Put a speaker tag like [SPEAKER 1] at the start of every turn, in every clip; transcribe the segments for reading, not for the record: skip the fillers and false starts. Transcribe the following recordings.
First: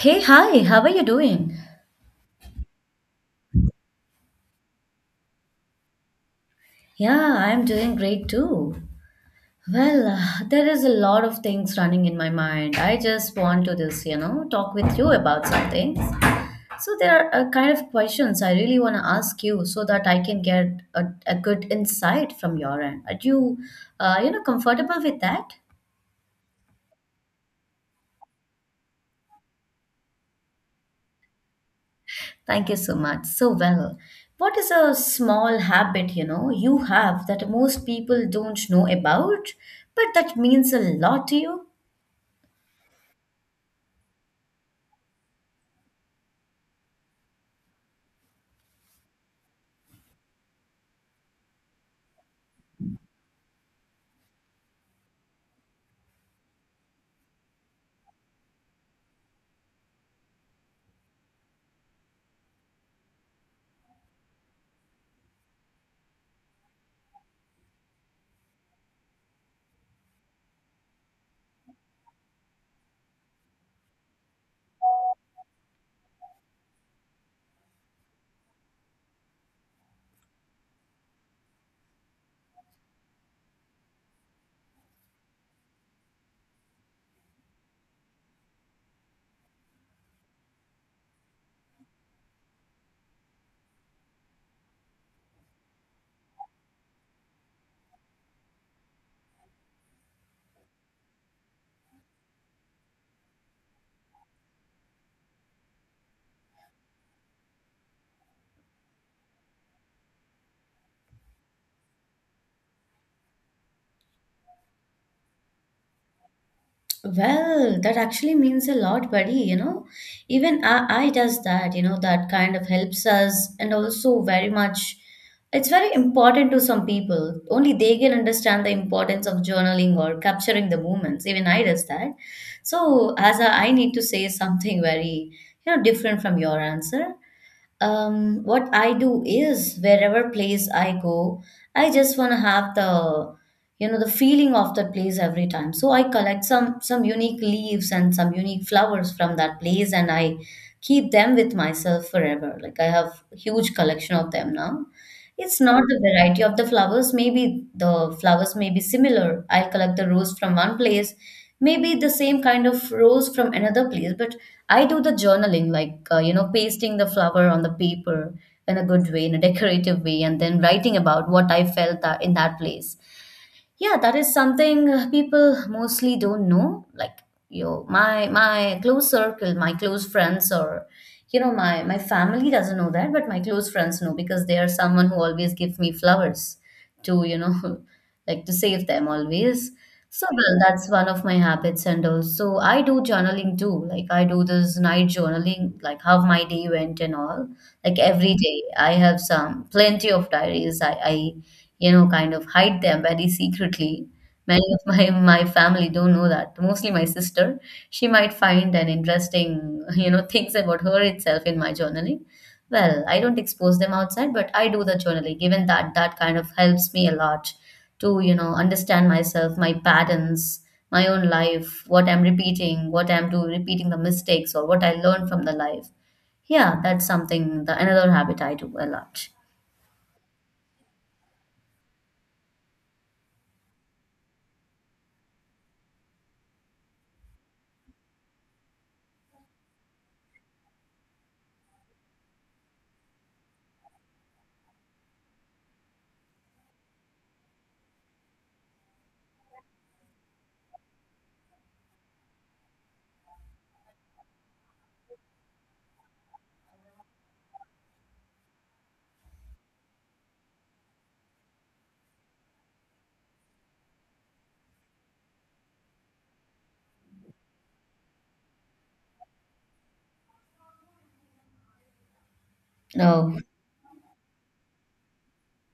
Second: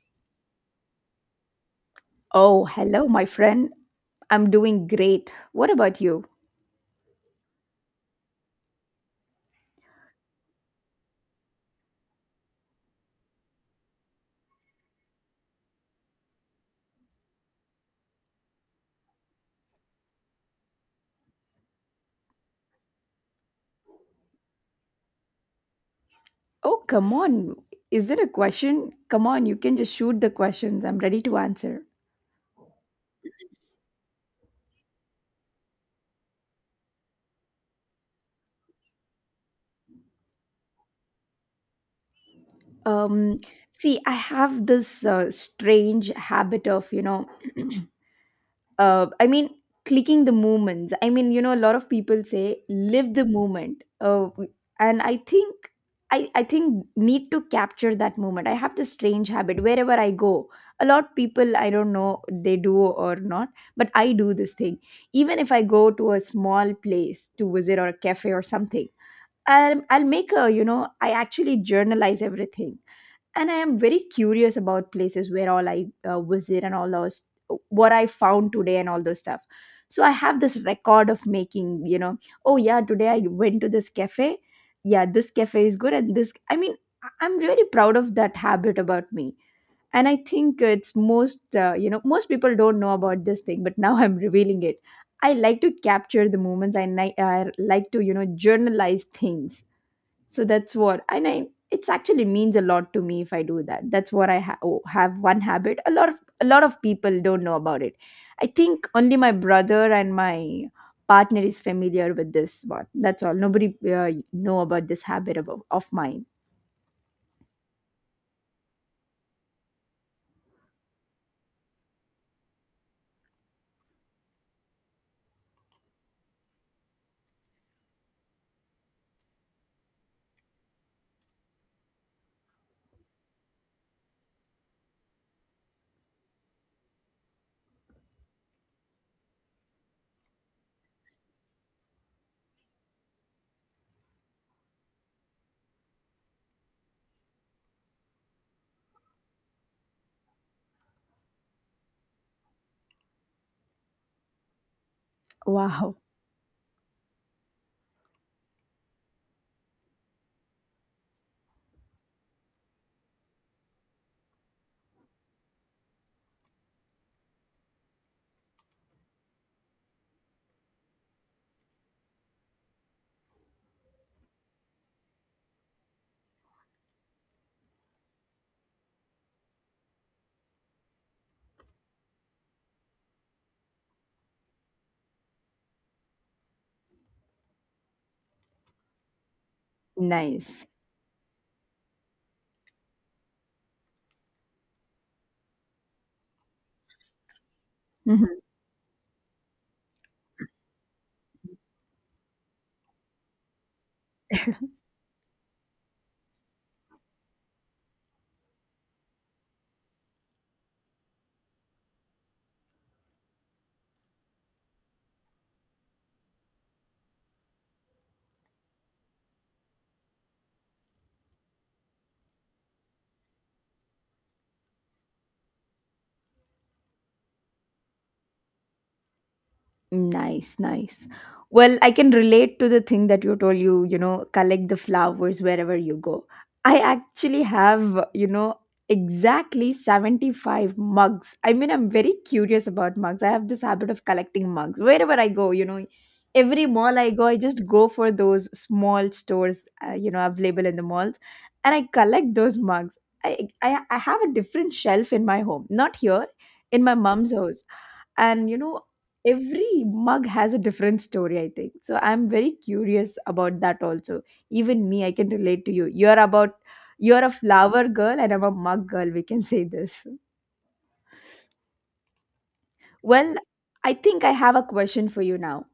[SPEAKER 1] Hey, hi, how are you doing?
[SPEAKER 2] Oh, hello, my friend. I'm doing great. What about you?
[SPEAKER 1] Yeah, I'm doing great too. Well, there is a lot of things running in my mind. I just want to this, you know, talk with you about some things. So there are a kind of questions I really want to ask you so that I can get a good insight from your end. Are you, you know, comfortable with that?
[SPEAKER 2] Oh, come on. Is it a question? Come on, you can just shoot the questions. I'm ready to answer.
[SPEAKER 1] Thank you so much. So well, what is a small habit, you know, you have that most people don't know about, but that means a lot to you?
[SPEAKER 2] Um, See, I have this strange habit of, you know, uh, I mean, clicking the moments. I mean, you know, a lot of people say live the moment, and I think need to capture that moment. I have this strange habit wherever I go. A lot people I don't know they do or not, but I do this thing. Even if I go to a small place to visit or a cafe or something, I'll make a, you know, I actually journalize everything. And I am very curious about places where all I visit and all those, what I found today and all those stuff. So I have this record of making, you know, oh yeah, today I went to this cafe. Yeah, this cafe is good. And this, I mean, I'm really proud of that habit about me. And I think it's most, most people don't know about this thing, but now I'm revealing it. I like to capture the moments and I like to, you know, journalize things. So that's what, and I it's actually means a lot to me if I do that. That's what I have one habit. A lot of people don't know about it. I think only my brother and my partner is familiar with this one. That's all. Nobody know about this habit of mine.
[SPEAKER 1] Well, that actually means a lot, buddy, you know. Even I does that, you know, that kind of helps us and also very much it's very important to some people. Only they can understand the importance of journaling or capturing the moments. Even I does that. So as a, I need to say something very, you know, different from your answer. What I do is wherever place I go, I just want to have the, you know, the feeling of that place every time. So I collect some unique leaves and some unique flowers from that place, and I keep them with myself forever. Like I have huge collection of them now. It's not
[SPEAKER 2] Wow.
[SPEAKER 1] the variety of the flowers. Maybe the flowers may be similar. I'll collect the rose from one place, maybe the same kind of rose from another place. But I do the journaling, like, you know, pasting the flower on the paper in a good way, in a decorative way, and then writing about what I felt that in that place. Yeah, that is something people mostly don't know. Like you, my close circle, my close friends, or you know, my family doesn't know that, but my close friends know because they are someone who always give me flowers to, you know, like to save them always. So well,
[SPEAKER 2] Nice.
[SPEAKER 1] that's one of my habits, and also I do journaling too. Like I do this night journaling, like how my day went and all. Like every day, I have some plenty of diaries. I you know, kind of hide them very secretly. Many of my family don't know that. Mostly my sister. She might find an interesting, you know, things about her itself in my journaling. Well, I don't expose them outside, but I do the journaling, given that that kind of helps me a lot to, you know, understand myself, my patterns, my own life, what I'm repeating, what I'm doing, repeating the mistakes or what I learned from the life. Yeah, that's something, the, another habit I do a lot.
[SPEAKER 2] Nice, nice. Well, I can relate to the thing that you told you, you know, collect the flowers wherever you go. I actually have, you know, exactly 75 mugs. I mean, I'm very curious about mugs. I have this habit of collecting mugs wherever I go, you know. Every mall I go, I just go for those small stores, you know, available in the malls, and I collect those mugs. I have a different shelf in my home, not here, in my mom's house. And you know, every mug has a different story, I think. So I'm very curious about that also. Even me, I can relate to you. You're about, you're a flower girl and I'm a mug girl. We can say this. Well,
[SPEAKER 1] Oh,
[SPEAKER 2] I think I have a question for you now.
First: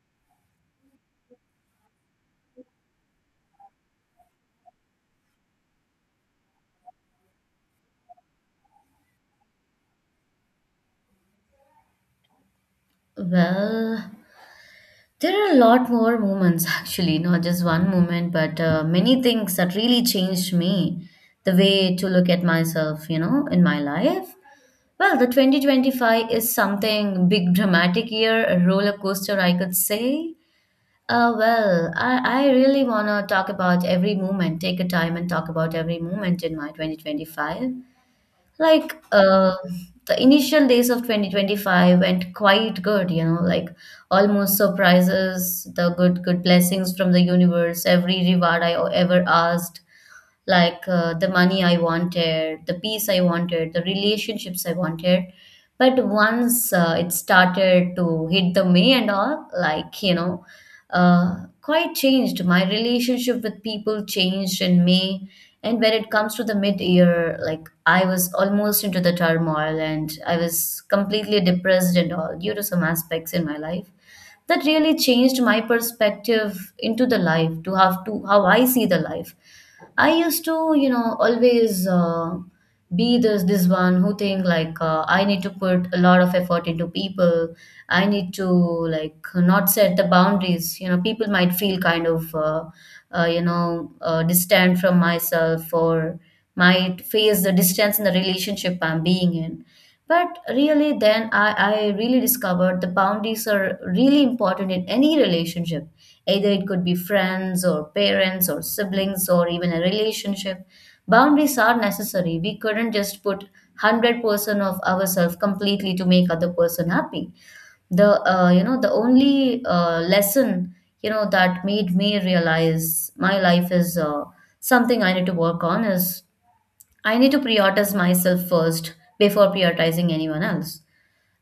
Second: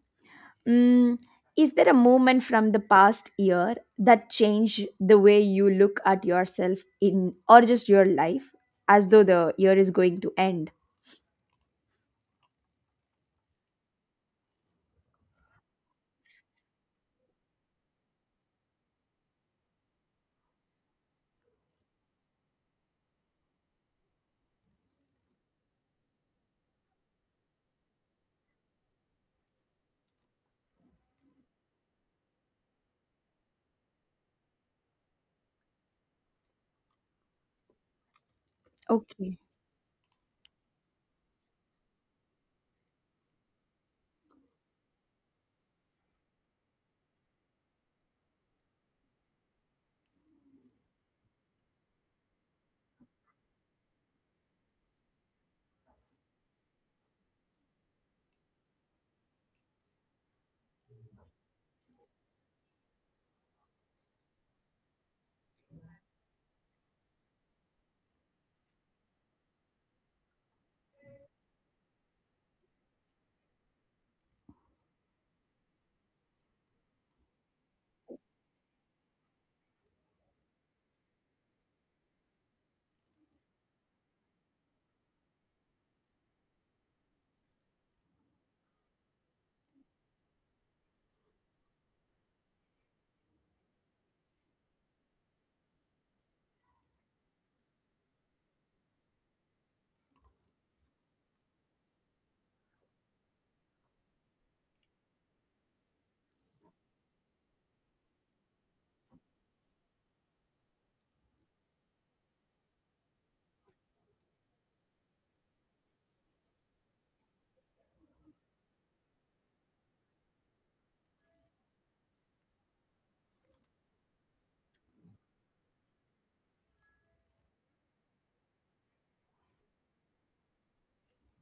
[SPEAKER 2] mm, is there a moment from the past year that changed the way you look at yourself in, or just your life, as though the year is going to end?
[SPEAKER 1] well, there are a lot more moments, actually, not just one moment, but many things that really changed me, the way to look at myself, you know, in my life. Well, the 2025 is something big, dramatic year, a roller coaster, I could say. Well, I really want to talk about every moment, take a time and talk about every moment in my 2025, like
[SPEAKER 2] Okay.
[SPEAKER 1] the initial days of 2025 went quite good, you know, like almost surprises the good blessings from the universe, every reward I ever asked, like the money I wanted, the peace I wanted, the relationships I wanted. But once it started to hit the me and all, like, you know, quite changed. My relationship with people changed in May. And when it comes to the mid year, like I was almost into the turmoil and I was completely depressed and all due to some aspects in my life. That really changed my perspective into the life, to have to how I see the life. I used to, you know, always be this one who think like I need to put a lot of effort into people. I need to like not set the boundaries. You know, people might feel kind of, you know, distant from myself or might face the distance in the relationship I'm being in. But really, then I really discovered the boundaries are really important in any relationship. Either it could be friends or parents or siblings or even a relationship. Boundaries are necessary. We couldn't just put 100% of ourselves completely to make other person happy. The you know, the only lesson, you know, that made me realize my life is something I need to work on is I need to prioritize myself first before prioritizing anyone else.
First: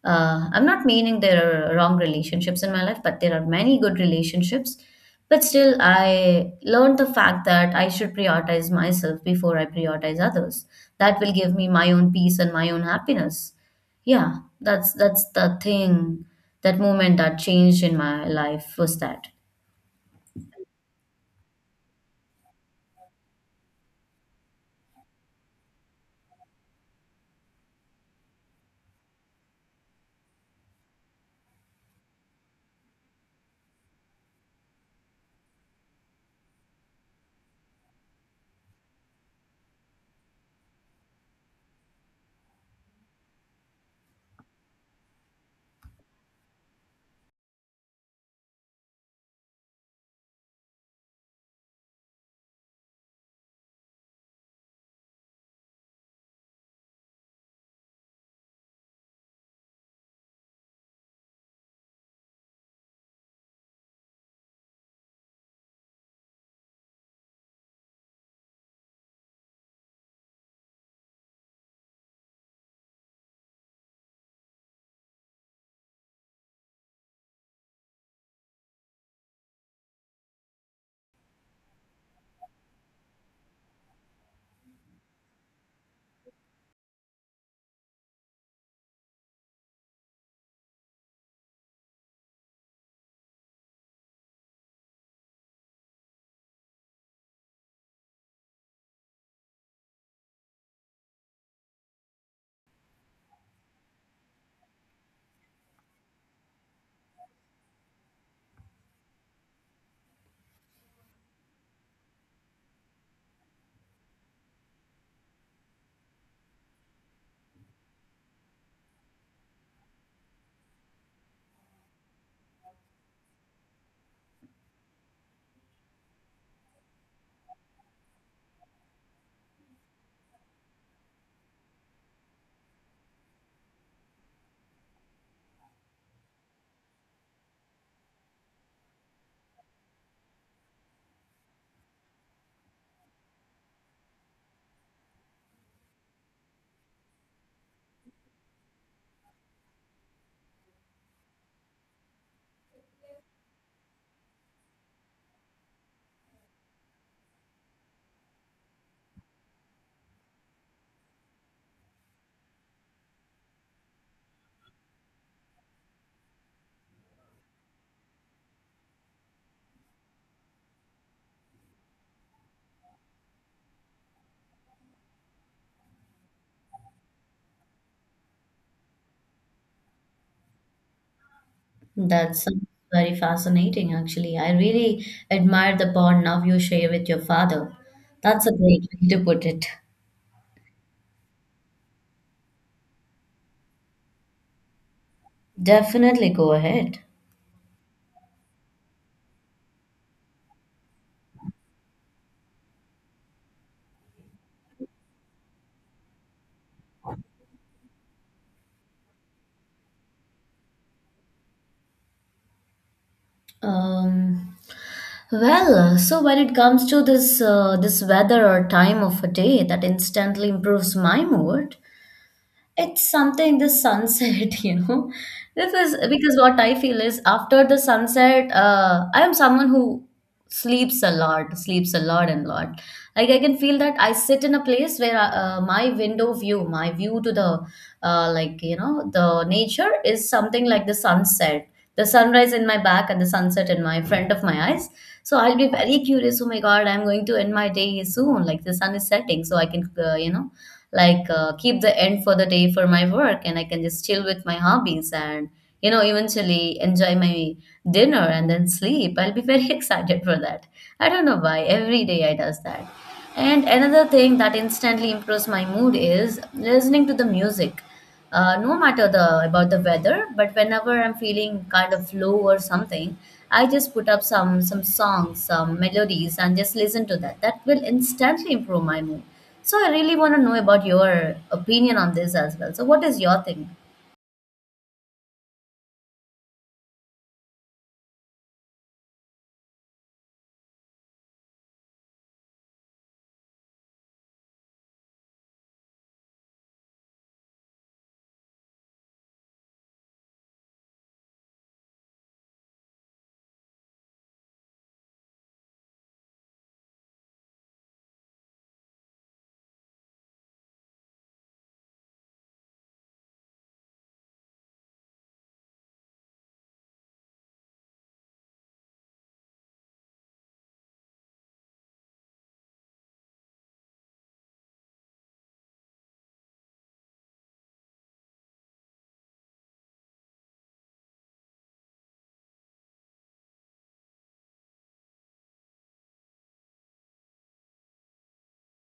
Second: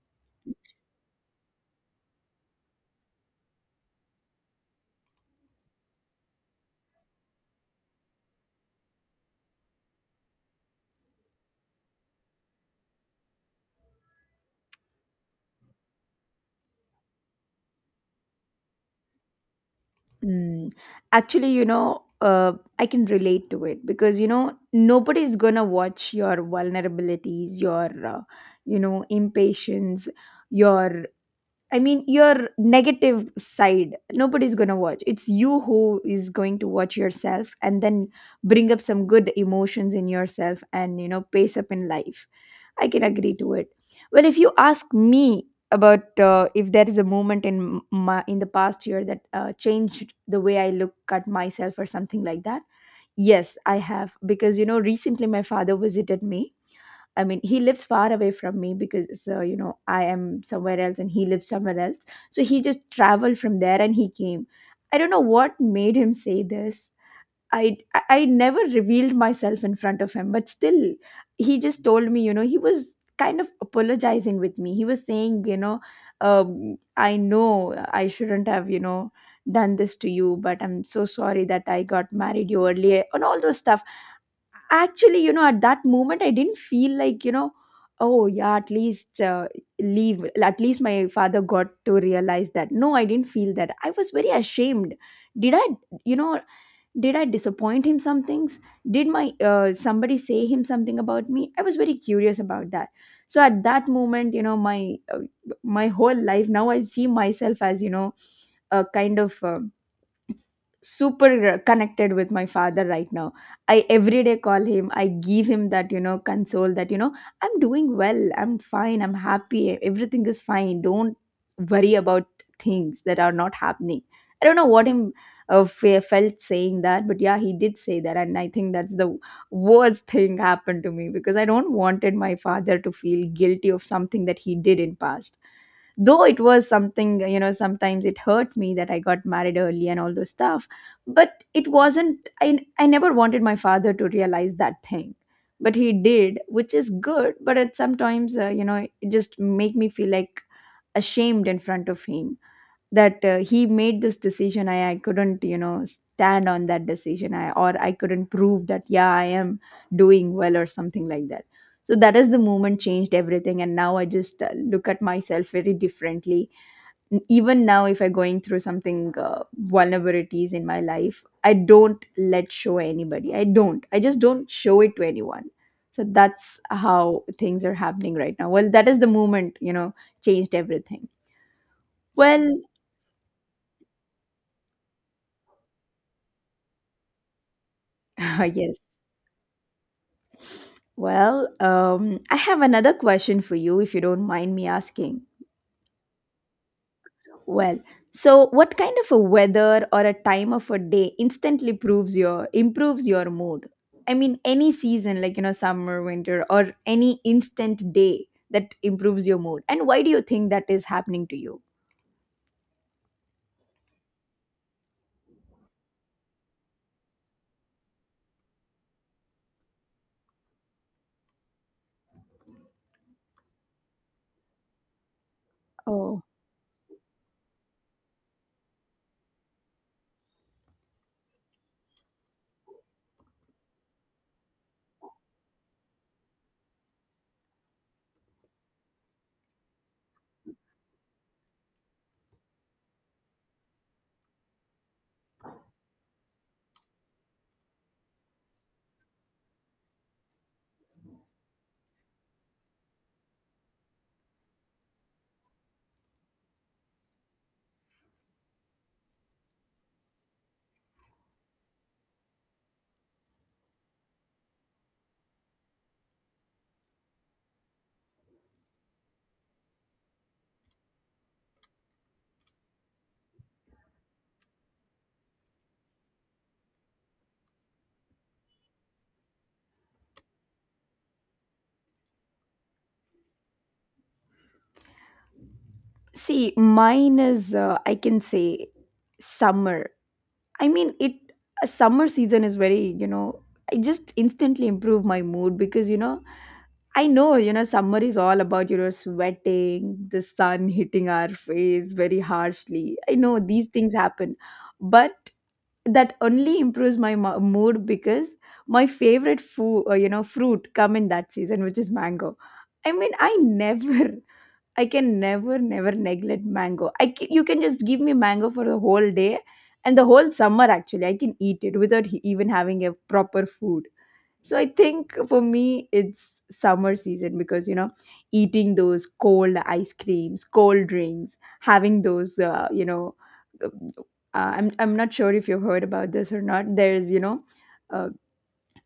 [SPEAKER 1] I'm not meaning there are wrong relationships in my life, but there are many good relationships. But still, I learned the fact that I should prioritize myself before I prioritize others. That will give me my own peace and my own happiness. Yeah, that's the thing. That moment that changed in my life was that.
[SPEAKER 2] Mm. Actually, you know, I can relate to it because, you know, nobody's gonna watch your vulnerabilities, your, impatience, your your negative side, nobody's going to watch. It's you who is going to watch yourself and then bring up some good emotions in yourself and, you know, pace up in life. I can agree to it. Well, if you ask me about, if there is a moment in my in the past year that changed the way I look at myself or something like that, yes, I have. Because you know, recently my father visited me. I mean, he lives far away from me because, you know, I am somewhere else and he lives somewhere else. So he just traveled from there and he came. I don't know what made him say this. I never revealed myself in front of him, but still, he just told me, you know, he was kind of apologizing with me. He was saying, you know, I know I shouldn't have, you know, done this to you, but I'm so sorry that I got married you earlier and all those stuff. Actually, you know, at that moment I didn't feel like, you know, oh yeah, at least leave at least my father got to realize that. No, I didn't feel that. I was very ashamed. Did I, you know, did I disappoint him some things? Did my somebody say him something about me? I was very curious about that. So at that moment, you know, my my whole life, now I see myself as, you know, a kind of super connected with my father right now. I every day call him, I give him that, you know, console that, you know, I'm doing well, I'm fine, I'm happy, everything is fine, don't worry about things that are not happening. I don't know what him felt saying that, but yeah, he did say that. And I think that's the worst thing happened to me, because I don't wanted my father to feel guilty of something that he did in past. Though it was something, you know, sometimes it hurt me that I got married early and all those stuff, but it wasn't, I never wanted my father to realize that thing. But he did, which is good, but it sometimes, you know, it just make me feel like ashamed in front of him. That he made this decision, I couldn't, you know, stand on that decision, or I couldn't prove that yeah I am doing well or something like that. So that is the moment changed everything, and now I just look at myself very differently. Even now if I'm going through something, vulnerabilities in my life, I don't let show anybody, I just don't show it to anyone. So that's how things are happening right now. Well, that is the moment, you know, changed everything.
[SPEAKER 1] That
[SPEAKER 2] Well,
[SPEAKER 1] sounds very fascinating, actually. I really admire the bond now you share with your father. That's a
[SPEAKER 2] yes.
[SPEAKER 1] great way to put it.
[SPEAKER 2] Well, I have another question for you if you don't mind me asking.
[SPEAKER 1] Definitely go ahead.
[SPEAKER 2] Well, so what kind of a weather or a time of a day instantly proves your improves your mood? I mean, any season like, you know, summer, winter, or any instant day that improves your mood. And why do you think that is happening to you?
[SPEAKER 1] Um, well, so when it comes to this weather or time of a day that instantly improves my mood, it's something the sunset, you know. Because
[SPEAKER 2] Oh,
[SPEAKER 1] because what I feel is after the sunset, I am someone who sleeps a lot and lot. Like I can feel that I sit in a place where my window view, my view to the like, you know, the nature is something like the sunset, the sunrise in my back and the sunset in my front of my eyes. So I'll be very curious, oh my god, I'm going to end my day soon, like the sun is setting, so I can, you know, like keep the end for the day for my work and I can just chill with my hobbies and, you know, eventually enjoy my dinner and then sleep. I'll be very excited for that. I don't know why every day I does that. And another thing that instantly improves my mood is listening to the music. No matter the about the weather, but whenever I'm feeling kind of low or something, I just put up some songs, some melodies, and just listen to that. That will instantly improve my mood. So I really want to know about your opinion on this as well. So what is your thing?
[SPEAKER 2] see, mine is, I can say summer. I mean, it A summer season is very, you know, I just instantly improve my mood because, you know, I know, you know, summer is all about, you know, sweating, the sun hitting our face very harshly. I know these things happen, but that only improves my mood because my favorite food, fruit come in that season, which is mango. I mean, I never I can never neglect mango. I can, you can just give me mango for the whole day and the whole summer actually. I can eat it without even having a proper food. So I think for me it's summer season, because you know, eating those cold ice creams, cold drinks, having those uh, I'm not sure if you've heard about this or not. There's, you know, Uh,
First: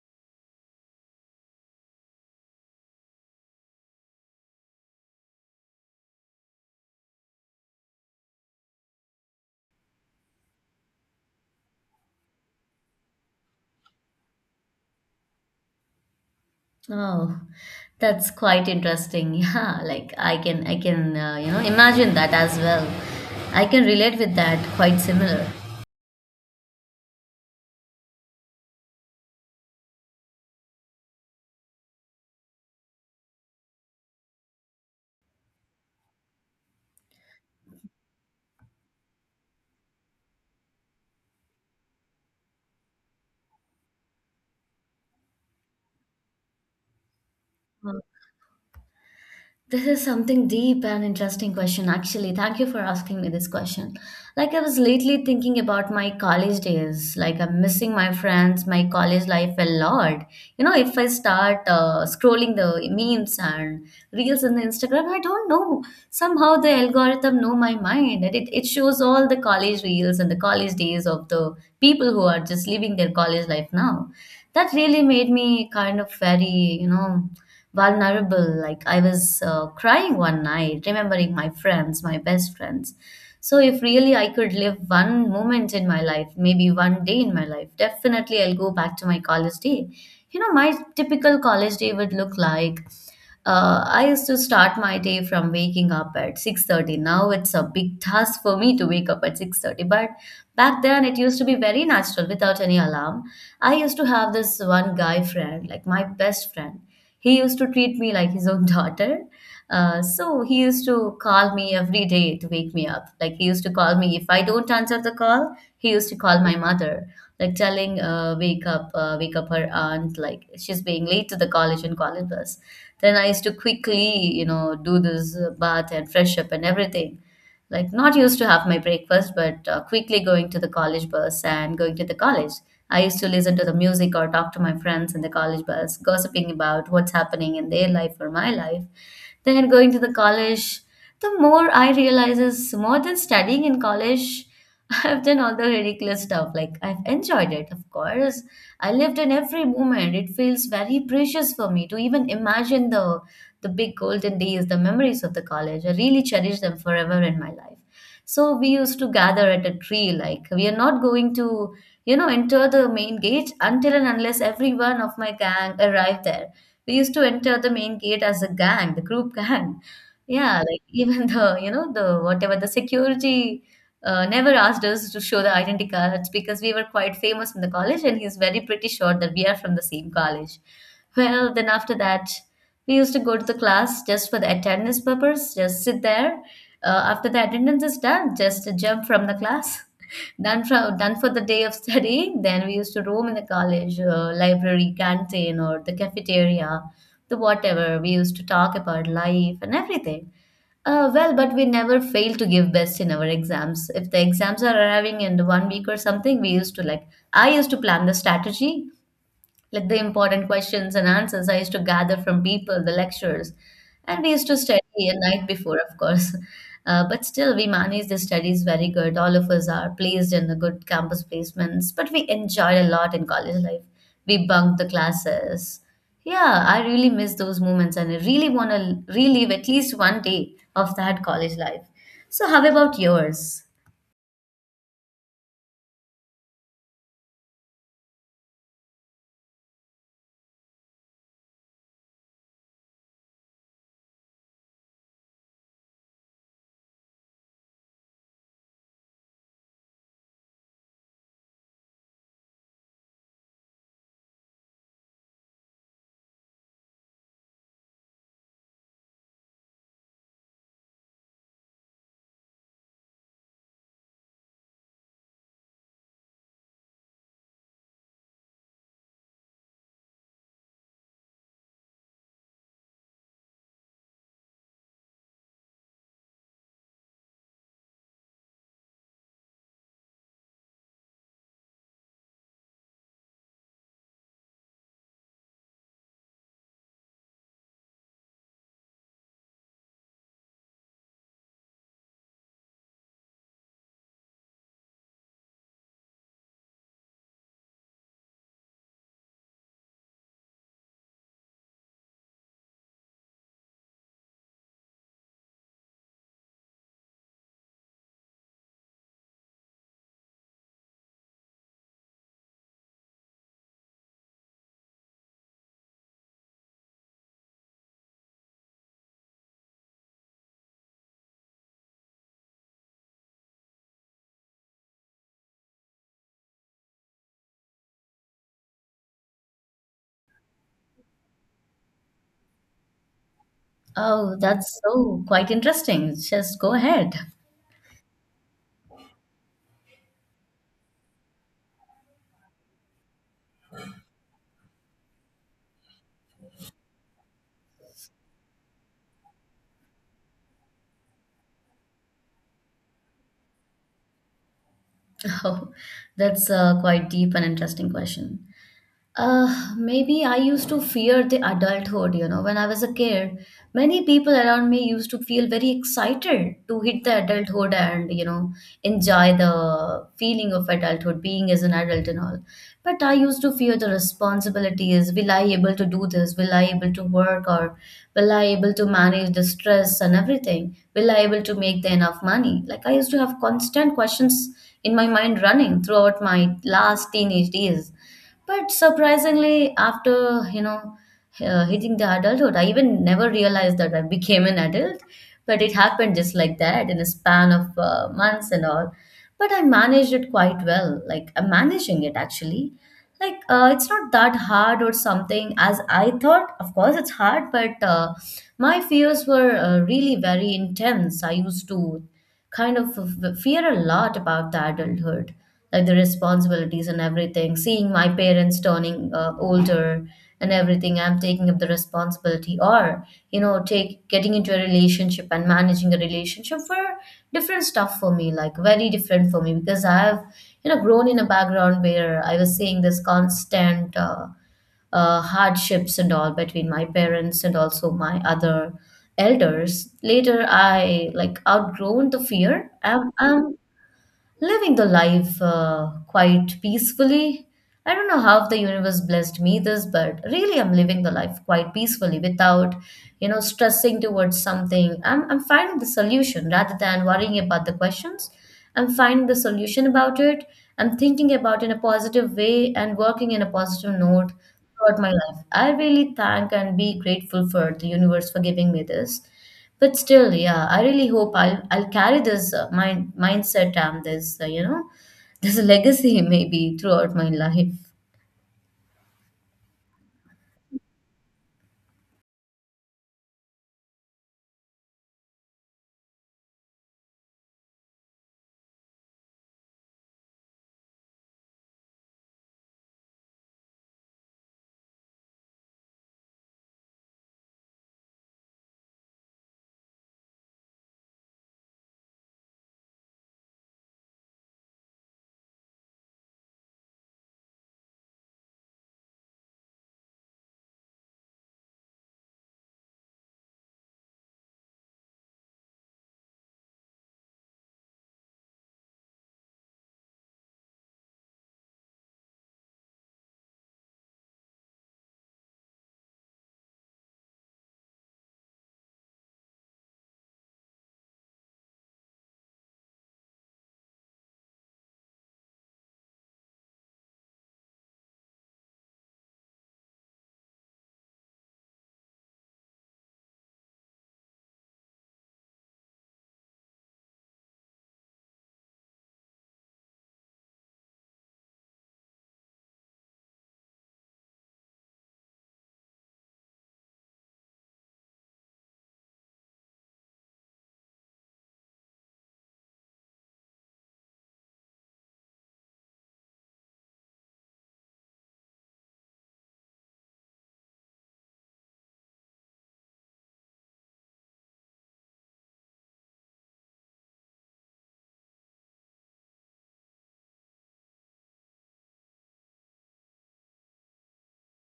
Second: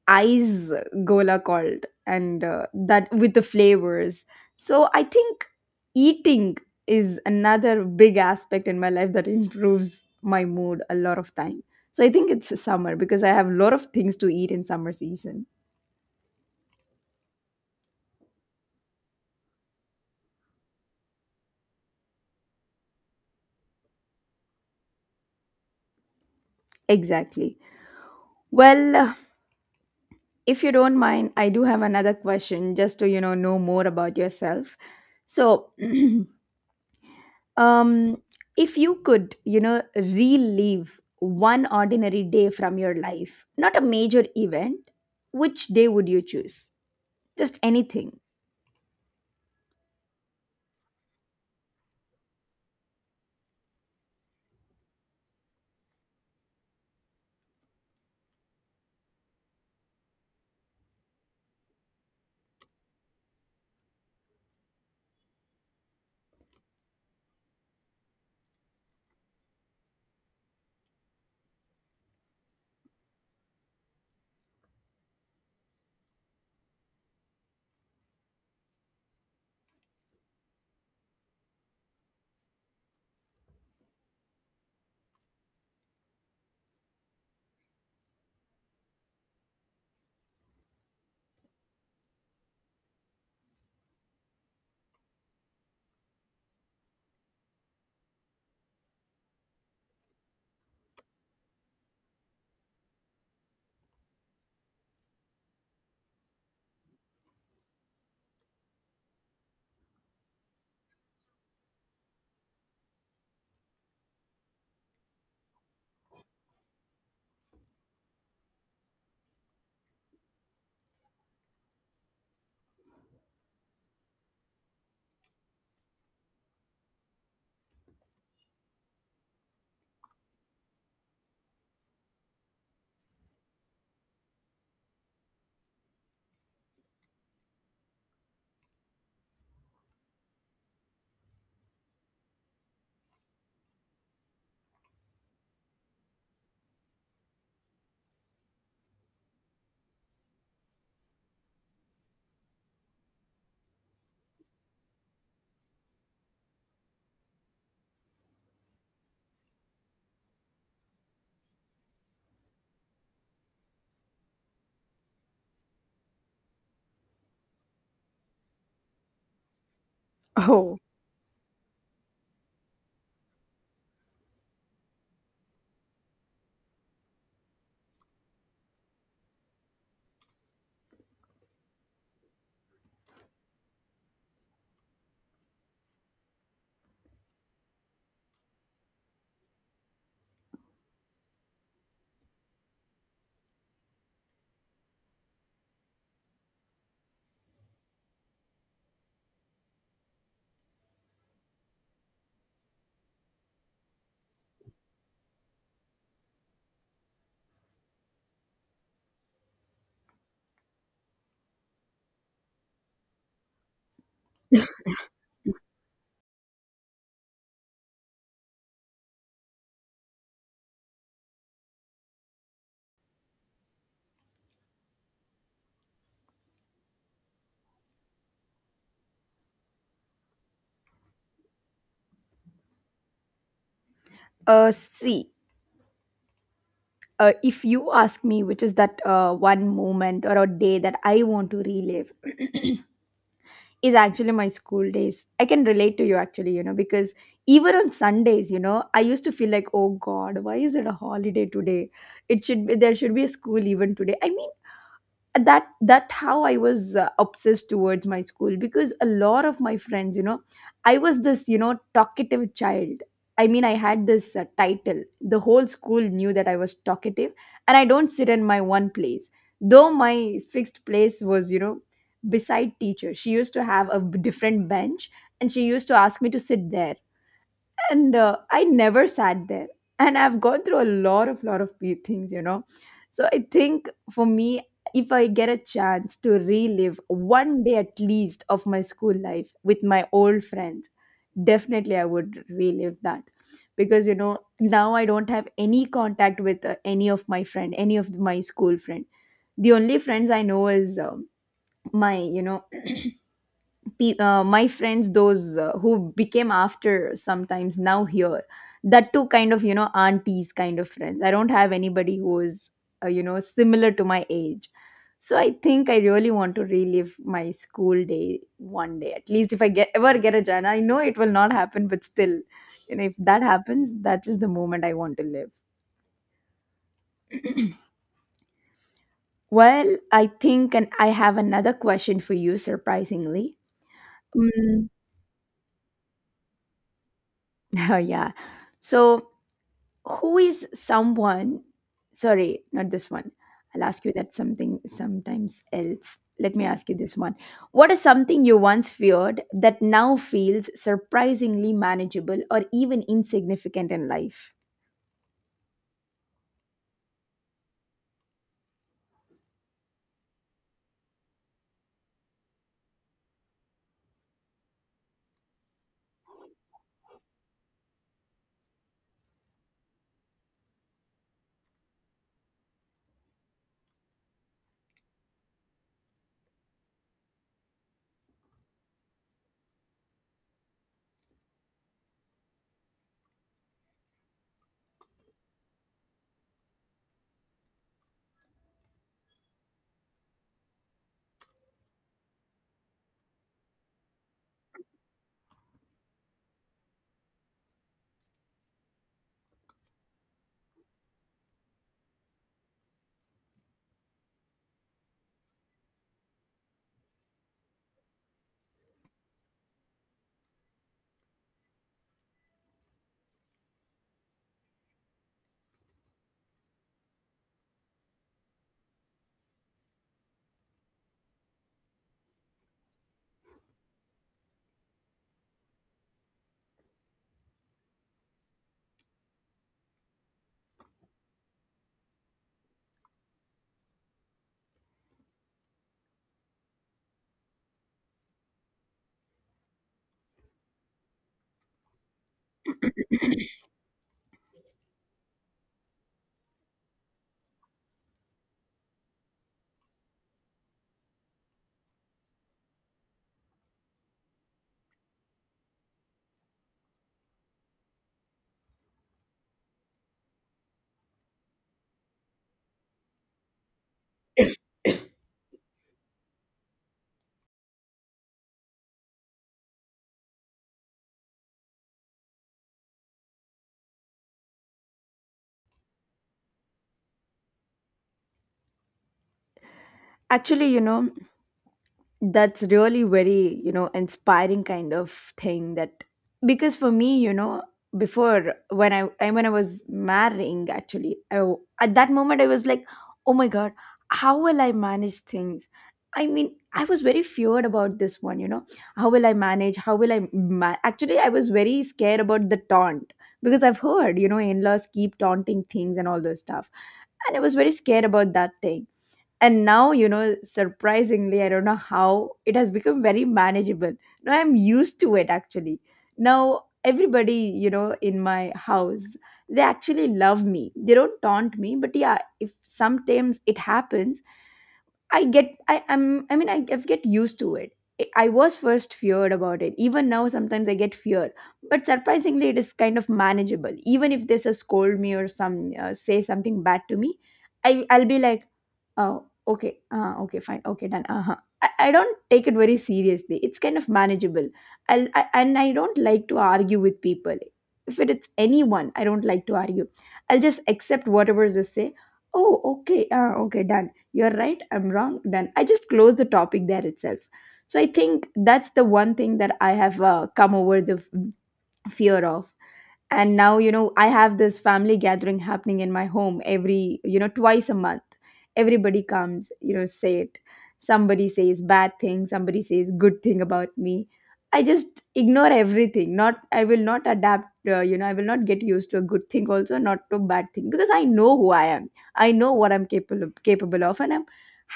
[SPEAKER 2] ice gola called, and that with the flavors. So I think eating is another big aspect in my life that improves my mood a lot of time. So I think it's summer because I have a lot of things to eat in summer season.
[SPEAKER 1] Oh, that's quite interesting. Yeah, like I can you know, imagine that as well. I can relate with that quite similar.
[SPEAKER 2] Exactly. Well, if you don't mind, I do have another question just to, you know more about yourself. So um if you could, you know, relive one ordinary day from your life, not a major event, which day would you choose? Just anything.
[SPEAKER 1] This is something deep and interesting question, actually. Thank you for asking me this question. Like, I was lately thinking about my college days. Like, I'm missing my friends, my college life a lot. You know, if I start scrolling the memes and reels on Instagram, I don't know. Somehow the algorithm know my mind, and it shows all the college reels and the college days of the people who are just living their college life now, that really made me kind of very, you know, vulnerable. Like I was crying one night, remembering my friends, my best friends. So if really I could live one moment in my life, maybe one day in my life, definitely I'll go back to my college day. You know, my typical college day would look like, I used to start my day from waking up at 6:30. Now it's a big task for me to wake up at 6:30, but back then it used to be very natural without any alarm. I used to have this one guy friend, like my best friend. He used to treat me like his own daughter. So he used to call me every day to wake me up. Like he used to call me, if I don't answer the call, he used to call my mother, like telling, wake up, her aunt. Like she's being late to the college and calling us." Then I used to quickly, you know, do this bath and fresh up and everything, like not used to have my breakfast, but quickly going to the college bus and going to the college. I used to listen to the music or talk to my friends in the college bus, gossiping about what's happening in their life or my life, then going to the college. The more I realize is more than studying in college, I've done all the ridiculous stuff. Like I've enjoyed it, of course. I lived in every moment. It feels very precious for me to even imagine the big golden days, the memories of the college. I really cherish them forever in my life. So we used to gather at a tree, like we are not going to, enter the main gate until and unless every one of my gang arrived there. We used to enter the main gate as a gang, the group gang. Yeah,
[SPEAKER 2] Oh,
[SPEAKER 1] like even the whatever the security never asked us to show the identity cards because we were quite famous in the college and he's very pretty sure that we are from the same college. Well, then after that, we used to go to the class just for the attendance purpose, just sit there. After the attendance is done, just jump from the class. Done for the day of studying. Then we used to roam in the college library, canteen, or the cafeteria, the whatever. We used to talk about life and everything. But we never fail to give best in our exams. If the exams are arriving in one week or something, we used to I used to plan the strategy like the important questions and answers I used to gather from people, the lectures, and we used to study a night before, of course. But still, we managed the studies very good. All of us are placed in the good campus placements, but we enjoyed a lot in college life. We bunked the classes. Yeah, I really miss those moments, and I really want to relive at least one day of that college life. So, how about yours?
[SPEAKER 2] see, if you ask me which is that one moment or a day that I want to relive, is actually my school days. I can relate to you actually, you know, because even on Sundays, you know, I used to feel like, oh God, why is it a holiday today? It should be there should be a school even today. I mean, that how I was obsessed towards my school. Because a lot of my friends, you know, I was this, you know, talkative child. I mean, I had this title. The whole school knew that I was talkative and I don't sit in my one place. Though my fixed place was, you know, beside teacher. She used to have a different bench and she used to ask me to sit there, and I never sat there. And I've gone through a lot of things, you know. So I think for me, if I get a chance to relive one day at least of my school life with my old friends, definitely I would relive that. Because you know, now I don't have any contact with any of my friend, any of my school friend. The only friends I know is my, you know, my friends those who became after sometimes now here. That too, kind of, you know, aunties kind of friends. I don't have anybody who is you know, similar to my age. So I think I really want to relive my school day one day at least, if I get ever get a chance. I know it will not happen, but still, you know, if that happens, that is the moment I want to live. Well, I think, and I have another question for you surprisingly.
[SPEAKER 1] Oh, that's
[SPEAKER 2] mm,
[SPEAKER 1] so quite interesting. Just go ahead.
[SPEAKER 2] yeah. So who is someone, sorry, not this one. I'll ask you that something sometimes else. Let me ask you this one. What is something you once feared that now feels surprisingly manageable or even insignificant in life?
[SPEAKER 1] Oh, that's quite deep and interesting question. Maybe I used to fear the adulthood, you know, when I was a kid. Many people around me used to feel very excited to hit the adulthood and, you know, enjoy the feeling of adulthood, being as an adult and all. But I used to fear the responsibilities. Will I able to do this? Will I able to work or will I able to manage the stress and everything? Will I able to make the enough money? Like I used to have constant questions in my mind running throughout my last teenage days but surprisingly, after hitting the adulthood, I even never realized that I became an adult. But it happened just like that in a span of months and all. But I managed it quite well. Like I'm managing it actually. Like it's not that hard or something as I thought. Of course, it's hard, but my fears were really very intense. I used to kind of fear a lot about the adulthood, like the responsibilities and everything. Seeing my parents turning older and everything, I'm taking up the responsibility, or you know, take getting into a relationship and managing a relationship were different stuff for me, like very different for me because I've you know grown in a background where I was seeing this constant. Hardships and all between my parents and also my other elders later I like outgrown the fear. I'm living the life quite peacefully. I don't know how the universe blessed me this, but really I'm living the life quite peacefully without, you know, stressing towards something. I'm finding the solution rather than worrying about the questions. I'm finding the solution about it. I'm thinking about it in a positive way and working in a positive note throughout my life. I really thank and be grateful for the universe for giving me this. But still, yeah, I really hope I'll carry this mindset and this this legacy maybe throughout my life.
[SPEAKER 2] Actually, you know, that's really very, you know, inspiring kind of thing. That because for me, you know, before when when I was marrying actually, at that moment I was like, oh my God, how will I manage things? I mean, I was very feared about this one, you know. How will I manage? How will I ma- Actually, I was very scared about the taunt because I've heard, you know, in-laws keep taunting things and all those stuff, and I was very scared about that thing. And now, you know, surprisingly, I don't know how it has become very manageable. Now I'm used to it actually. Now everybody, you know, in my house, they actually love me, they don't taunt me. But yeah, if sometimes it happens, I get used to it. I was first feared about it. Even now, sometimes I get fear, but surprisingly, it is kind of manageable. Even if they scold me or some say something bad to me, I I'll be like, oh, okay. Okay, fine. Okay, done. Uh-huh. I don't take it very seriously. It's kind of manageable. I'll, I and I don't like to argue with people. If it's anyone, I don't like to argue. I'll just accept whatever they say. Oh, okay. Okay, done. You're right. I'm wrong. Done. I just close the topic there itself. So I think that's the one thing that I have come over the fear of. And now, you know, I have this family gathering happening in my home every, you know, 2 times a month. Everybody comes, you know, say it. Somebody says bad thing, somebody says good thing about me. I just ignore everything. Not, I will not adapt, you know, I will not get used to a good thing also, not to bad thing. Because I know who I am, I know what I'm capable of, and I'm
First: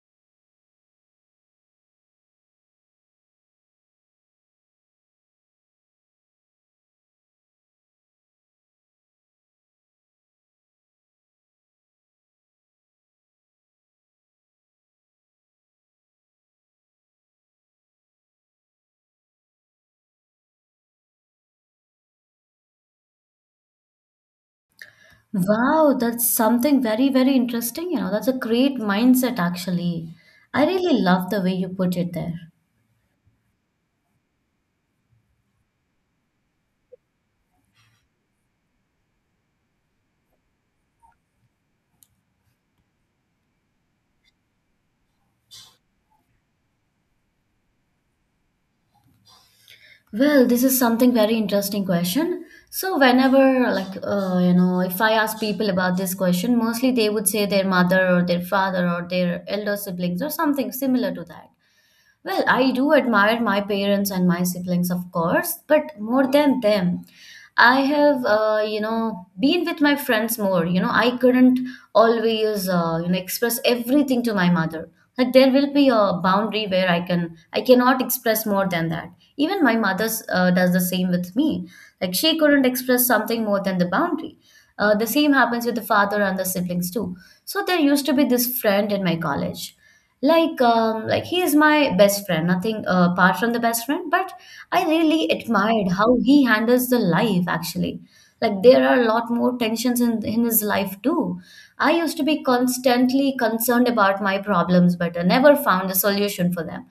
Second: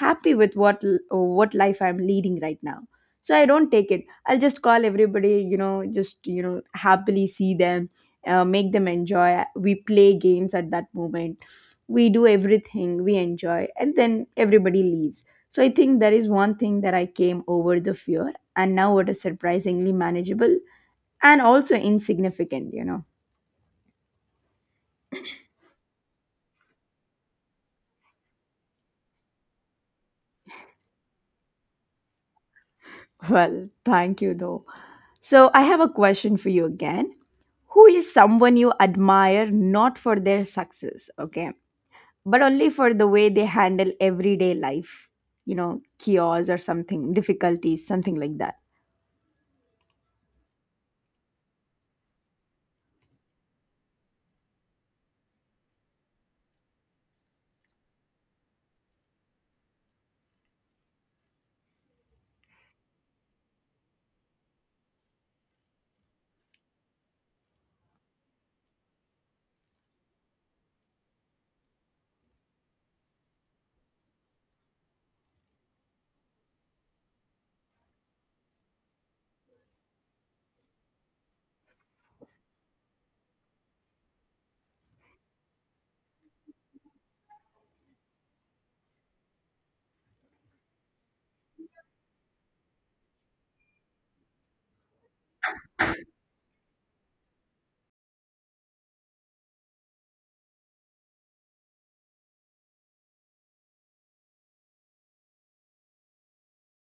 [SPEAKER 2] happy with what life I'm leading right now. So I don't take it. I'll just call everybody, you know, just, you know, happily see them, make them enjoy, we play games at that moment, we do everything, we enjoy, and then everybody leaves. So I think that is one thing that I came over the fear and now it is surprisingly manageable and also insignificant, you know.
[SPEAKER 1] Wow, that's something very, very interesting. You know, that's a great mindset, actually. I really love the way you put it there.
[SPEAKER 2] well, thank you though. So I have a question for you again. Who is someone you admire, not for their success, okay, but only for the way they handle everyday life, you know, chaos or something, difficulties, something like that?
[SPEAKER 1] Well, this is something very interesting question. So whenever like if I ask people about this question, mostly they would say their mother or their father or their elder siblings or something similar to that. Well, I do admire my parents and my siblings, of course, but more than them, I have, been with my friends more. You know, I couldn't always, express everything to my mother. Like there will be a boundary where I cannot express more than that. Even my mother does the same with me. Like she couldn't express something more than the boundary. The same happens with the father and the siblings too. So there used to be this friend in my college like he is my best friend, nothing apart from the best friend, but I really admired how he handles the life actually. Like there are a lot more tensions in his life too. I used to be constantly concerned about my problems but I never found a solution for them.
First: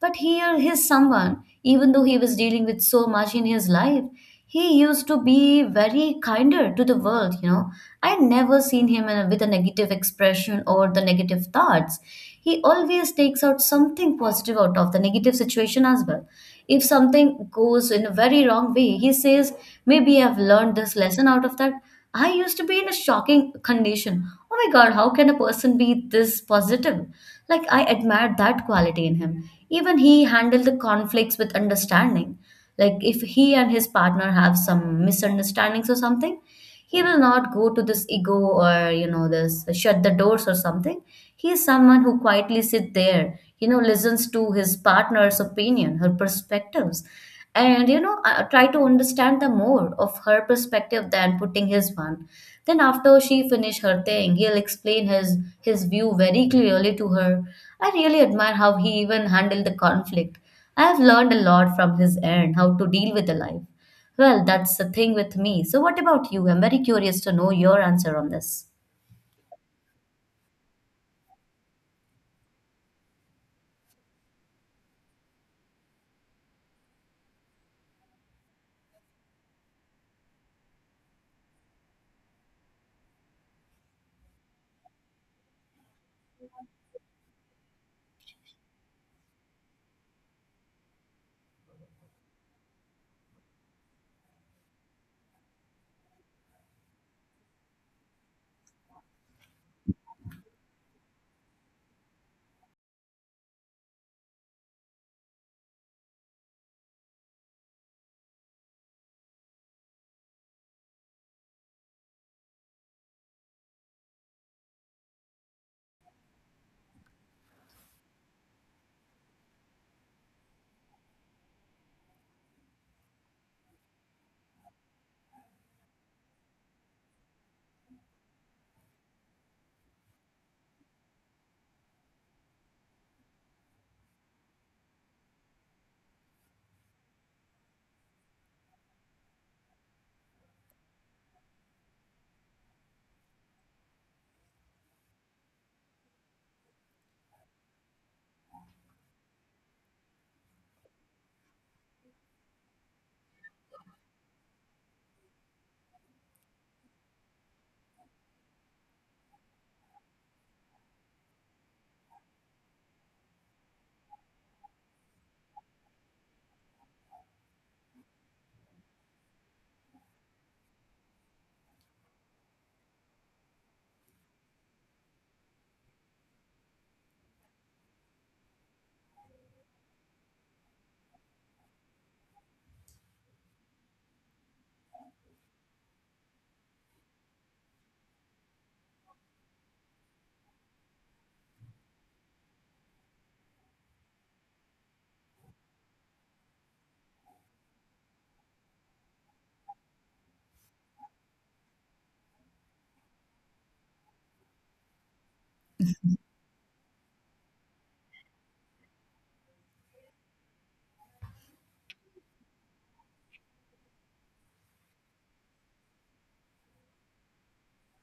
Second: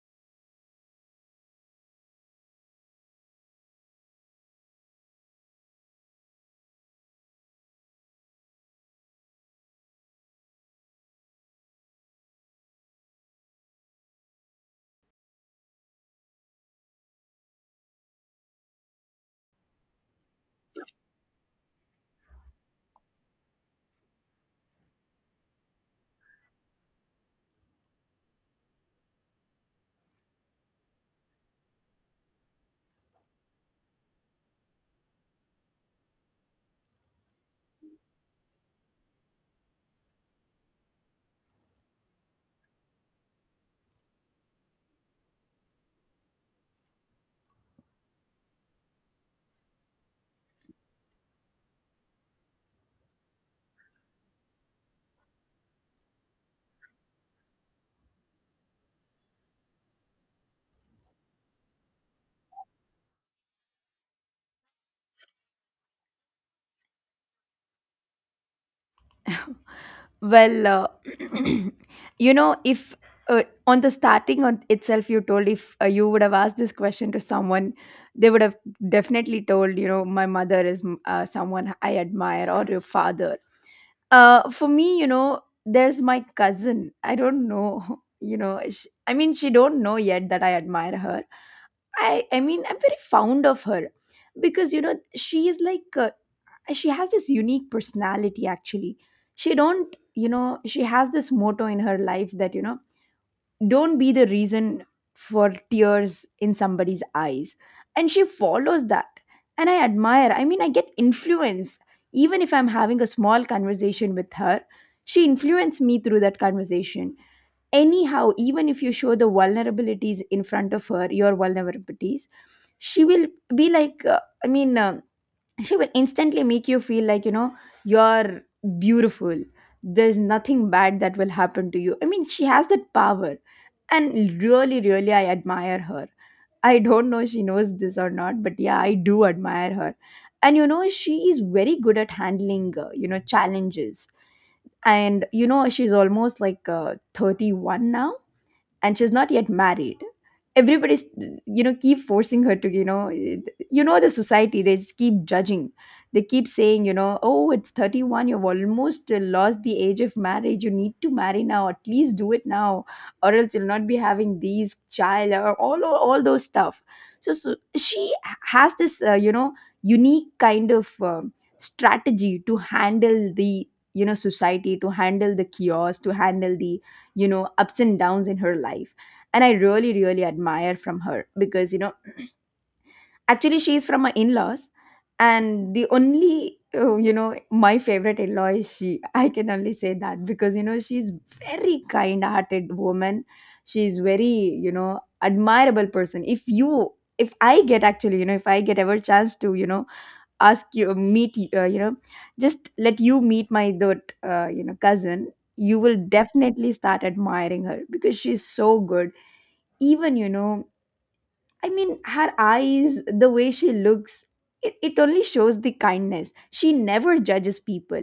[SPEAKER 1] But here, he's someone, even though he was dealing with so much in his life, he used to be very kinder to the world, you know. I never seen him with a negative expression or the negative thoughts. He always takes out something positive out of the negative situation as well. If something goes in a very wrong way, he says, maybe I've learned this lesson out of that. I used to be in a shocking condition. Oh my God, how can a person be this positive? Like, I admired that quality in him. Even he handled the conflicts with understanding. Like, if he and his partner have some misunderstandings or something, he will not go to this ego or, you know, this shut the doors or something. He is someone who quietly sits there, you know, listens to his partner's opinion, her perspectives, and you know try to understand the more of her perspective than putting his one. Then after she finish her thing, he'll explain his view very clearly to her. I really admire how he even handled the conflict. I have learned a lot from his end how to deal with the life. Well, that's the thing with me. So what about you? I'm very curious to know your answer on this.
[SPEAKER 2] Well, you know, if on the starting on itself, you told if you would have asked this question to someone, they would have definitely told, you know, my mother is someone I admire or your father. For me, you know, there's my cousin. I don't know, you know, sh I mean, she don't know yet that I admire her. I mean, I'm very fond of her. Because you know, she is like, she has this unique personality actually. She don't, you know, she has this motto in her life that, you know, don't be the reason for tears in somebody's eyes, and she follows that. And I admire, I mean, I get influence even if I'm having a small conversation with her. She influenced me through that conversation. Anyhow, even if you show the vulnerabilities in front of her, your vulnerabilities, she will be like she will instantly make you feel like, you know, you're beautiful. There's nothing bad that will happen to you. I mean, she has that power. And really, really, I admire her. I don't know she knows this or not, but yeah, I do admire her. And you know, she is very good at handling you know, challenges. And you know, she's almost like 31 now, and she's not yet married. Everybody's, you know, keep forcing her to, you know, you know, the society, they just keep judging. They keep saying, you know, oh, it's 31, you've almost lost the age of marriage, you need to marry now, at least do it now, or else you'll not be having these child, or all those stuff. So, so she has this you know, unique kind of strategy to handle the, you know, society, to handle the chaos, to handle the, you know, ups and downs in her life. And I really really admire from her. Because you know, actually she's from my in-laws, and the only you know, my favorite in-law is she, I can only say that. Because you know, she's very kind-hearted woman. She's very, you know, admirable person. If you, if I get actually, you know, if I get ever chance to, you know, ask you meet you know, just let you meet my that you know, cousin, you will definitely start admiring her because she's so good. Even you know, I mean, her eyes, the way she looks, it only shows the kindness. She never judges people,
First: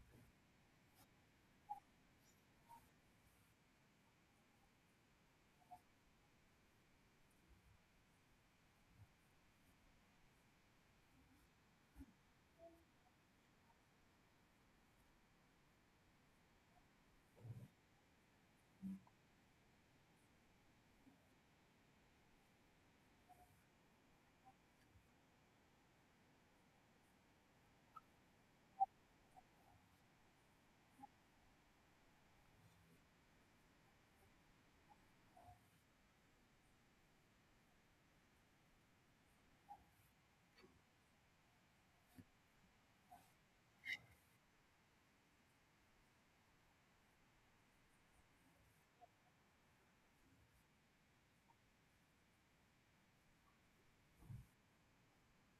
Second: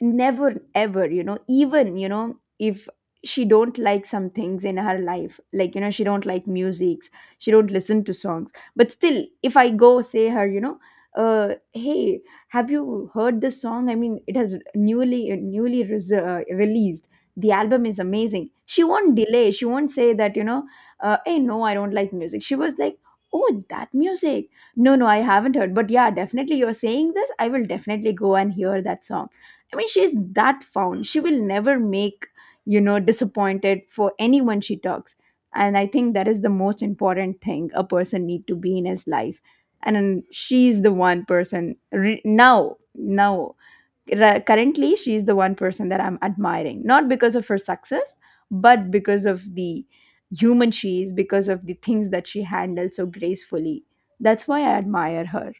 [SPEAKER 2] never ever, you know, even you know, if she don't like some things in her life, like, you know, she don't like musics, she don't listen to songs. But still, if I go say her, you know, uh, hey, have you heard this song? I mean, it has newly released. The album is amazing. She won't delay, she won't say that, you know, hey, no, I don't like music. She was like, oh, that music, no, no, I haven't heard, but yeah, definitely, you're saying this, I will definitely go and hear that song. I mean, she's that found. She will never make, you know, disappointed for anyone she talks. And I think that is the most important thing a person need to be in his life. And then she's the one person now, currently, she's the one person that I'm admiring, not because of her success, but because of the human she is, because of the things that she handles so gracefully. That's why I admire her.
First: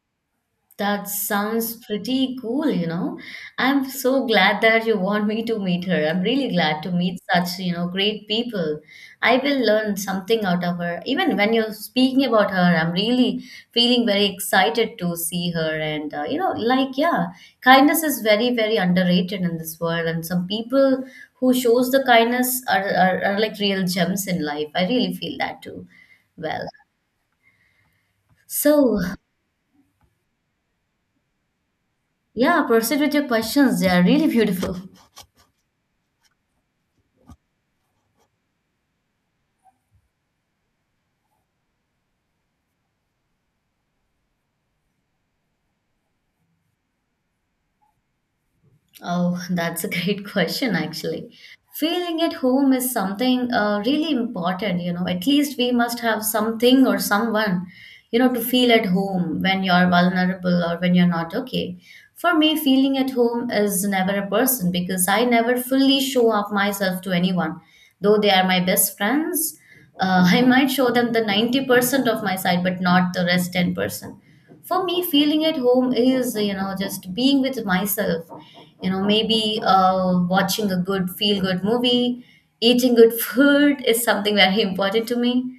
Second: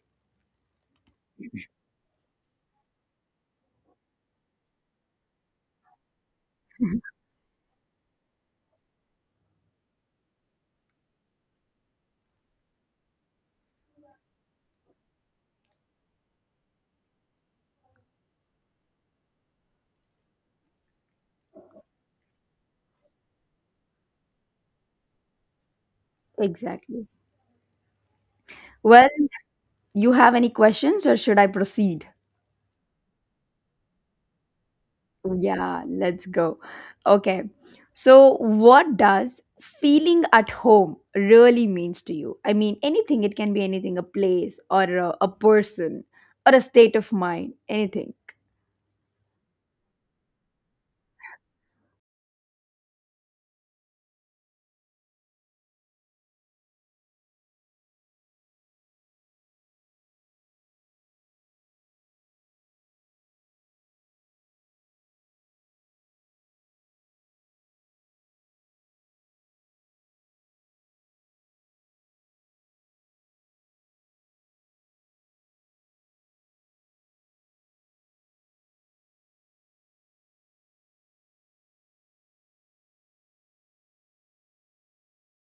[SPEAKER 1] That sounds pretty cool, you know. I'm so glad that you want me to meet her. I'm really glad to meet such, you know, great people. I will learn something out of her. Even when you're speaking about her, I'm really feeling very excited to see her. And, you know, like, yeah, kindness is very, very underrated in this world. And some people who shows the kindness are like real gems in life. I really feel that too. Well,
[SPEAKER 2] Exactly.
[SPEAKER 1] so
[SPEAKER 2] Well, you have any questions or should I proceed?
[SPEAKER 1] yeah, proceed with your questions. They are really beautiful.
[SPEAKER 2] Yeah, let's go. Okay. So, what does feeling at home really means to you? I mean, anything, it can be anything, a place or a person or a state of mind, anything.
[SPEAKER 1] Oh, that's a great question, actually. Feeling at home is something really important, you know. At least we must have something or someone, you know, to feel at home when you're vulnerable or when you're not okay. For me, feeling at home is never a person because I never fully show up myself to anyone. Though they are my best friends, I might show them the 90% of my side, but not the rest 10%. For me, feeling at home is, you know, just being with myself. You know, maybe watching a good, feel good movie, eating good food is something very important to me.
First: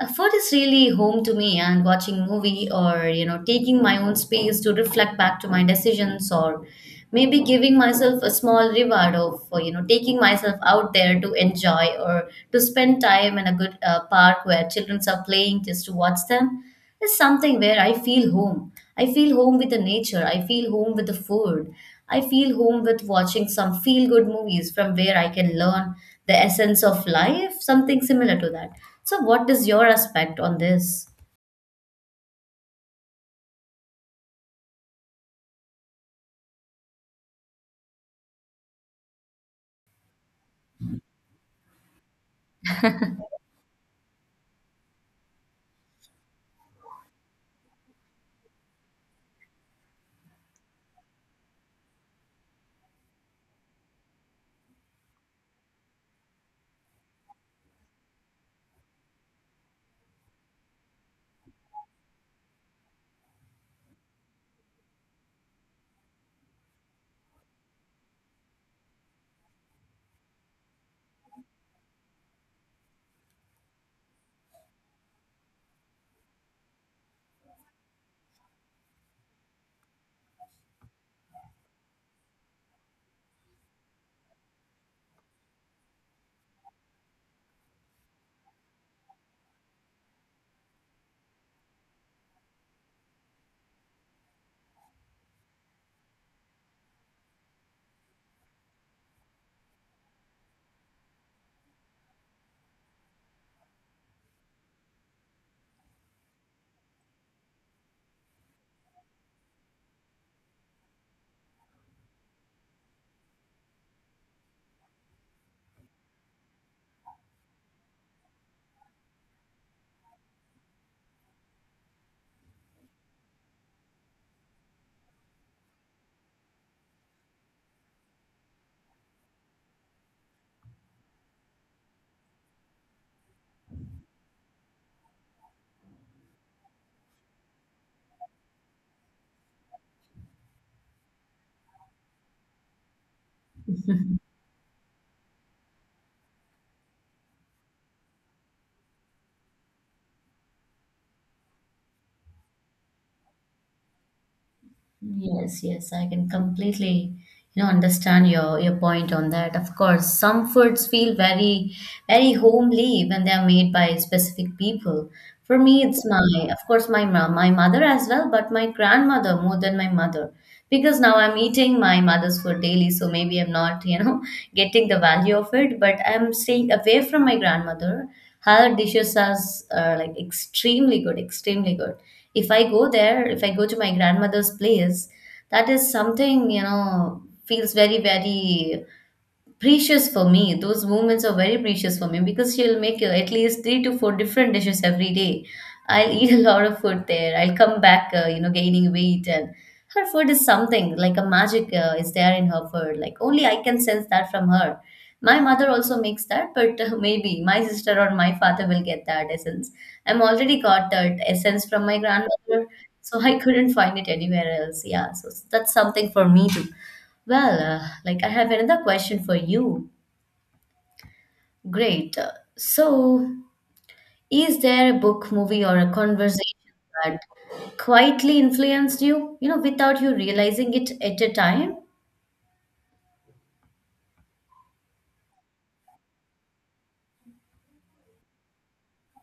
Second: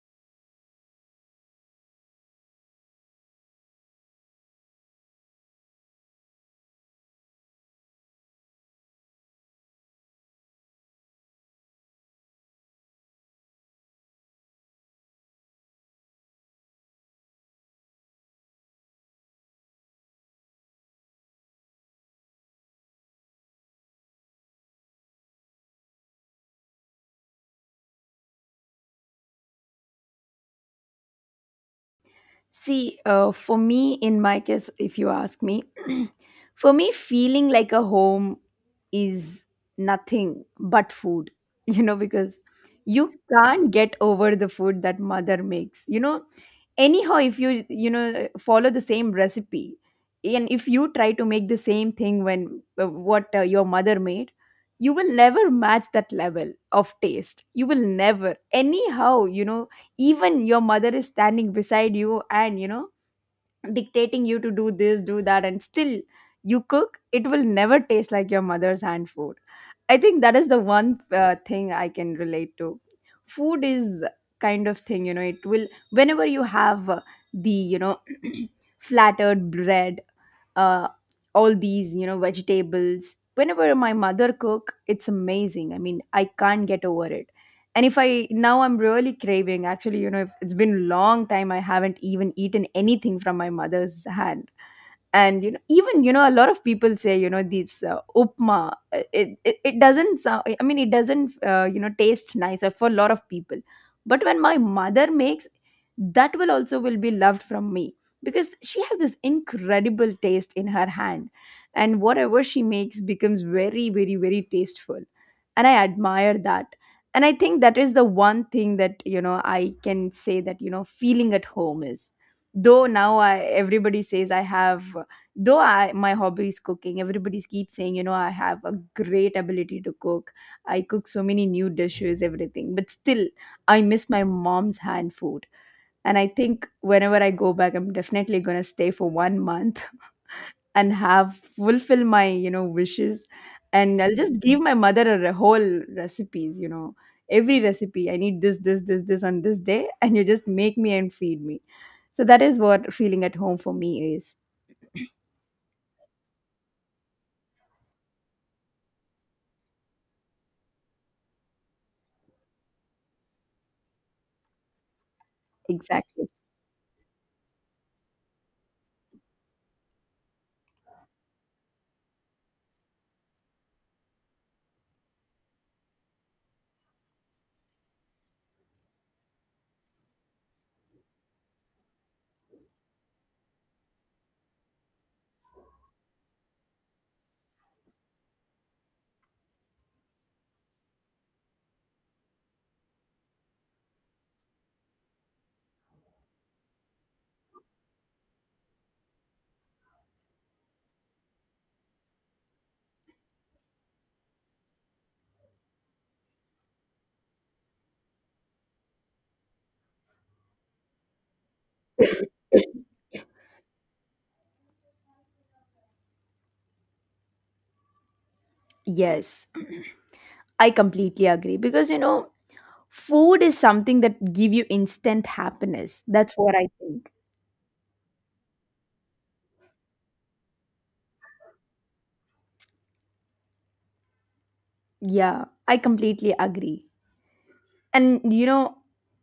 [SPEAKER 1] Food is really home to me, and watching movie or, you know, taking my own space to reflect back to my decisions or maybe giving myself a small reward of, you know, taking myself out there to enjoy or to spend time in a good park where children are playing just to watch them. It's something where I feel home. I feel home with the nature. I feel home with the food. I feel home with watching some feel good movies from where I can learn the essence of life, something similar to that. So, what is your aspect on this?
[SPEAKER 2] See, for me, in my case, if you ask me, for me, feeling like a home is nothing but food, you know, because you can't get over the food that mother makes. You know, anyhow, if you, you know, follow the same recipe, and if you try to make the same thing when what your mother made, you will never match that level of taste. You will never, anyhow, you know, even your mother is standing beside you and you know, dictating you to do this, do that, and still you cook, it will never taste like your mother's hand food. I think that is the one thing I can relate to. Food is kind of thing, you know, it will, whenever you have the, you know, flattered bread, uh, all these, you know, vegetables, whenever my mother cook, it's amazing. I mean, I can't get over it. And if I, now I'm really craving actually, you know, if it's been long time, I haven't even eaten anything from my mother's hand. And you know, even you know, a lot of people say, you know, these upma, it, it doesn't sound, I mean, it doesn't you know, taste nicer for a lot of people. But when my mother makes, that will also will be loved from me. Because she has this incredible taste in her hand, and whatever she makes becomes very very very tasteful, and I admire that. And I think that is the one thing that, you know, I can say that, you know, feeling at home is, though now everybody says I have, though I, my hobby is cooking, everybody keeps saying, you know, I have a great ability to cook. I cook so many new dishes, everything, but still I miss my mom's hand food. And I think whenever I go back, I'm definitely going to stay for one month and have fulfill my, you know, wishes. And I'll just give my mother a whole recipes, you know, every recipe, I need this this this this on this day, and you just make me and feed me. So that is what feeling at home for me is.
[SPEAKER 1] Yes, yes, I can completely, you know, understand your point on that. Of course, some foods feel very, very homely when they are made by specific people. For me, it's
[SPEAKER 2] Exactly,
[SPEAKER 1] my, of course, my my mother as well, but my grandmother more than my mother, because now I'm eating my mother's food daily, so maybe I'm not, you know, getting the value of it, but I'm staying away from my grandmother. Her dishes are like extremely good, extremely good. If I go to my grandmother's place, that is something, you know, feels very, very precious for me. Those moments are very precious for me because she'll make at least three to four different dishes every day. I'll eat a lot of food there. I'll come back, you know, gaining weight, and her food is something like a magic is there in her food. Like only I can sense that from her. My mother also makes that, but maybe my sister or my father will get that essence. I'm already got that essence from my grandmother, so I couldn't find it anywhere else. Yeah, so that's something for me to well, like I have another question for
[SPEAKER 2] yes,
[SPEAKER 1] you.
[SPEAKER 2] I completely agree. Because you
[SPEAKER 1] Great.
[SPEAKER 2] know,
[SPEAKER 1] So,
[SPEAKER 2] food is something that give
[SPEAKER 1] is
[SPEAKER 2] you
[SPEAKER 1] there a
[SPEAKER 2] instant
[SPEAKER 1] book, movie, or a
[SPEAKER 2] happiness. That's what I
[SPEAKER 1] conversation
[SPEAKER 2] think.
[SPEAKER 1] that quietly influenced you, you know, without you realizing it at a time?
[SPEAKER 2] Yeah, I completely agree. And you know,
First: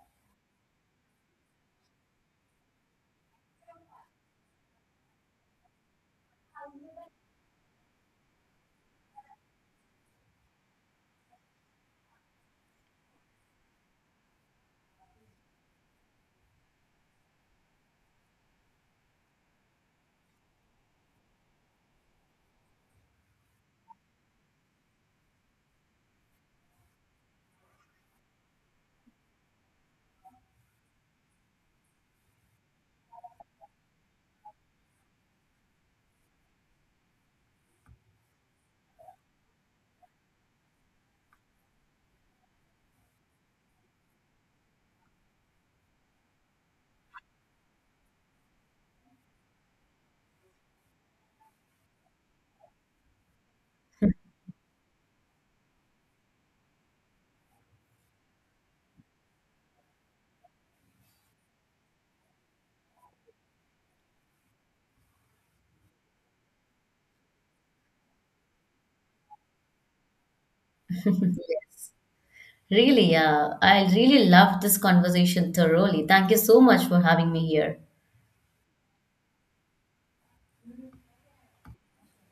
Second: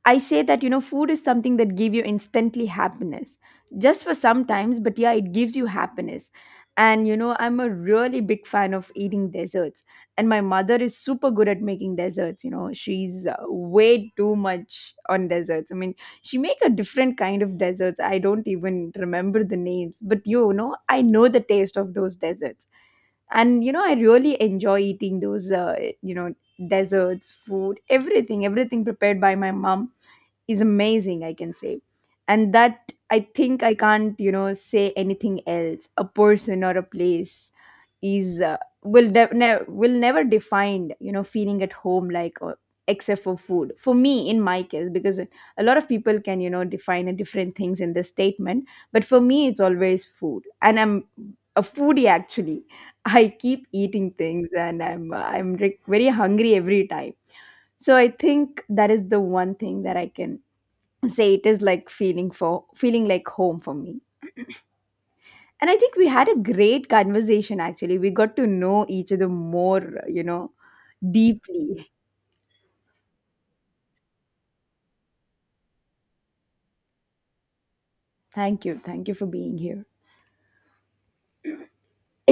[SPEAKER 2] I say that, you know, food is something that give you instantly happiness just for sometimes, but yeah, it gives you happiness. And you know, I'm a really big fan of eating desserts. And my mother is super good at making desserts. You know, she's way too much on desserts. I mean, she make a different kind of desserts, I don't even remember the names, but you know, I know the taste of those desserts. And you know, I really enjoy eating those you know, desserts, food, everything, everything prepared by my mom is amazing, I can say. And that, I think, I can't, you know, say anything else. A person or a place is will never define, you know, feeling at home, like, or except for food, for me, in my case, because a lot of people can, you know, define a different things in this statement. But for me, it's always food. And I'm a foodie actually. I keep eating things, and I'm very hungry every time. So I think that is the one thing that I can say it is like feeling for feeling like home for me. And I think we had a great conversation actually. We got to know each other more, you know, deeply.
[SPEAKER 1] Really, I really love this conversation thoroughly. Thank you so much for having me here.
[SPEAKER 2] Thank you. Thank you for being here.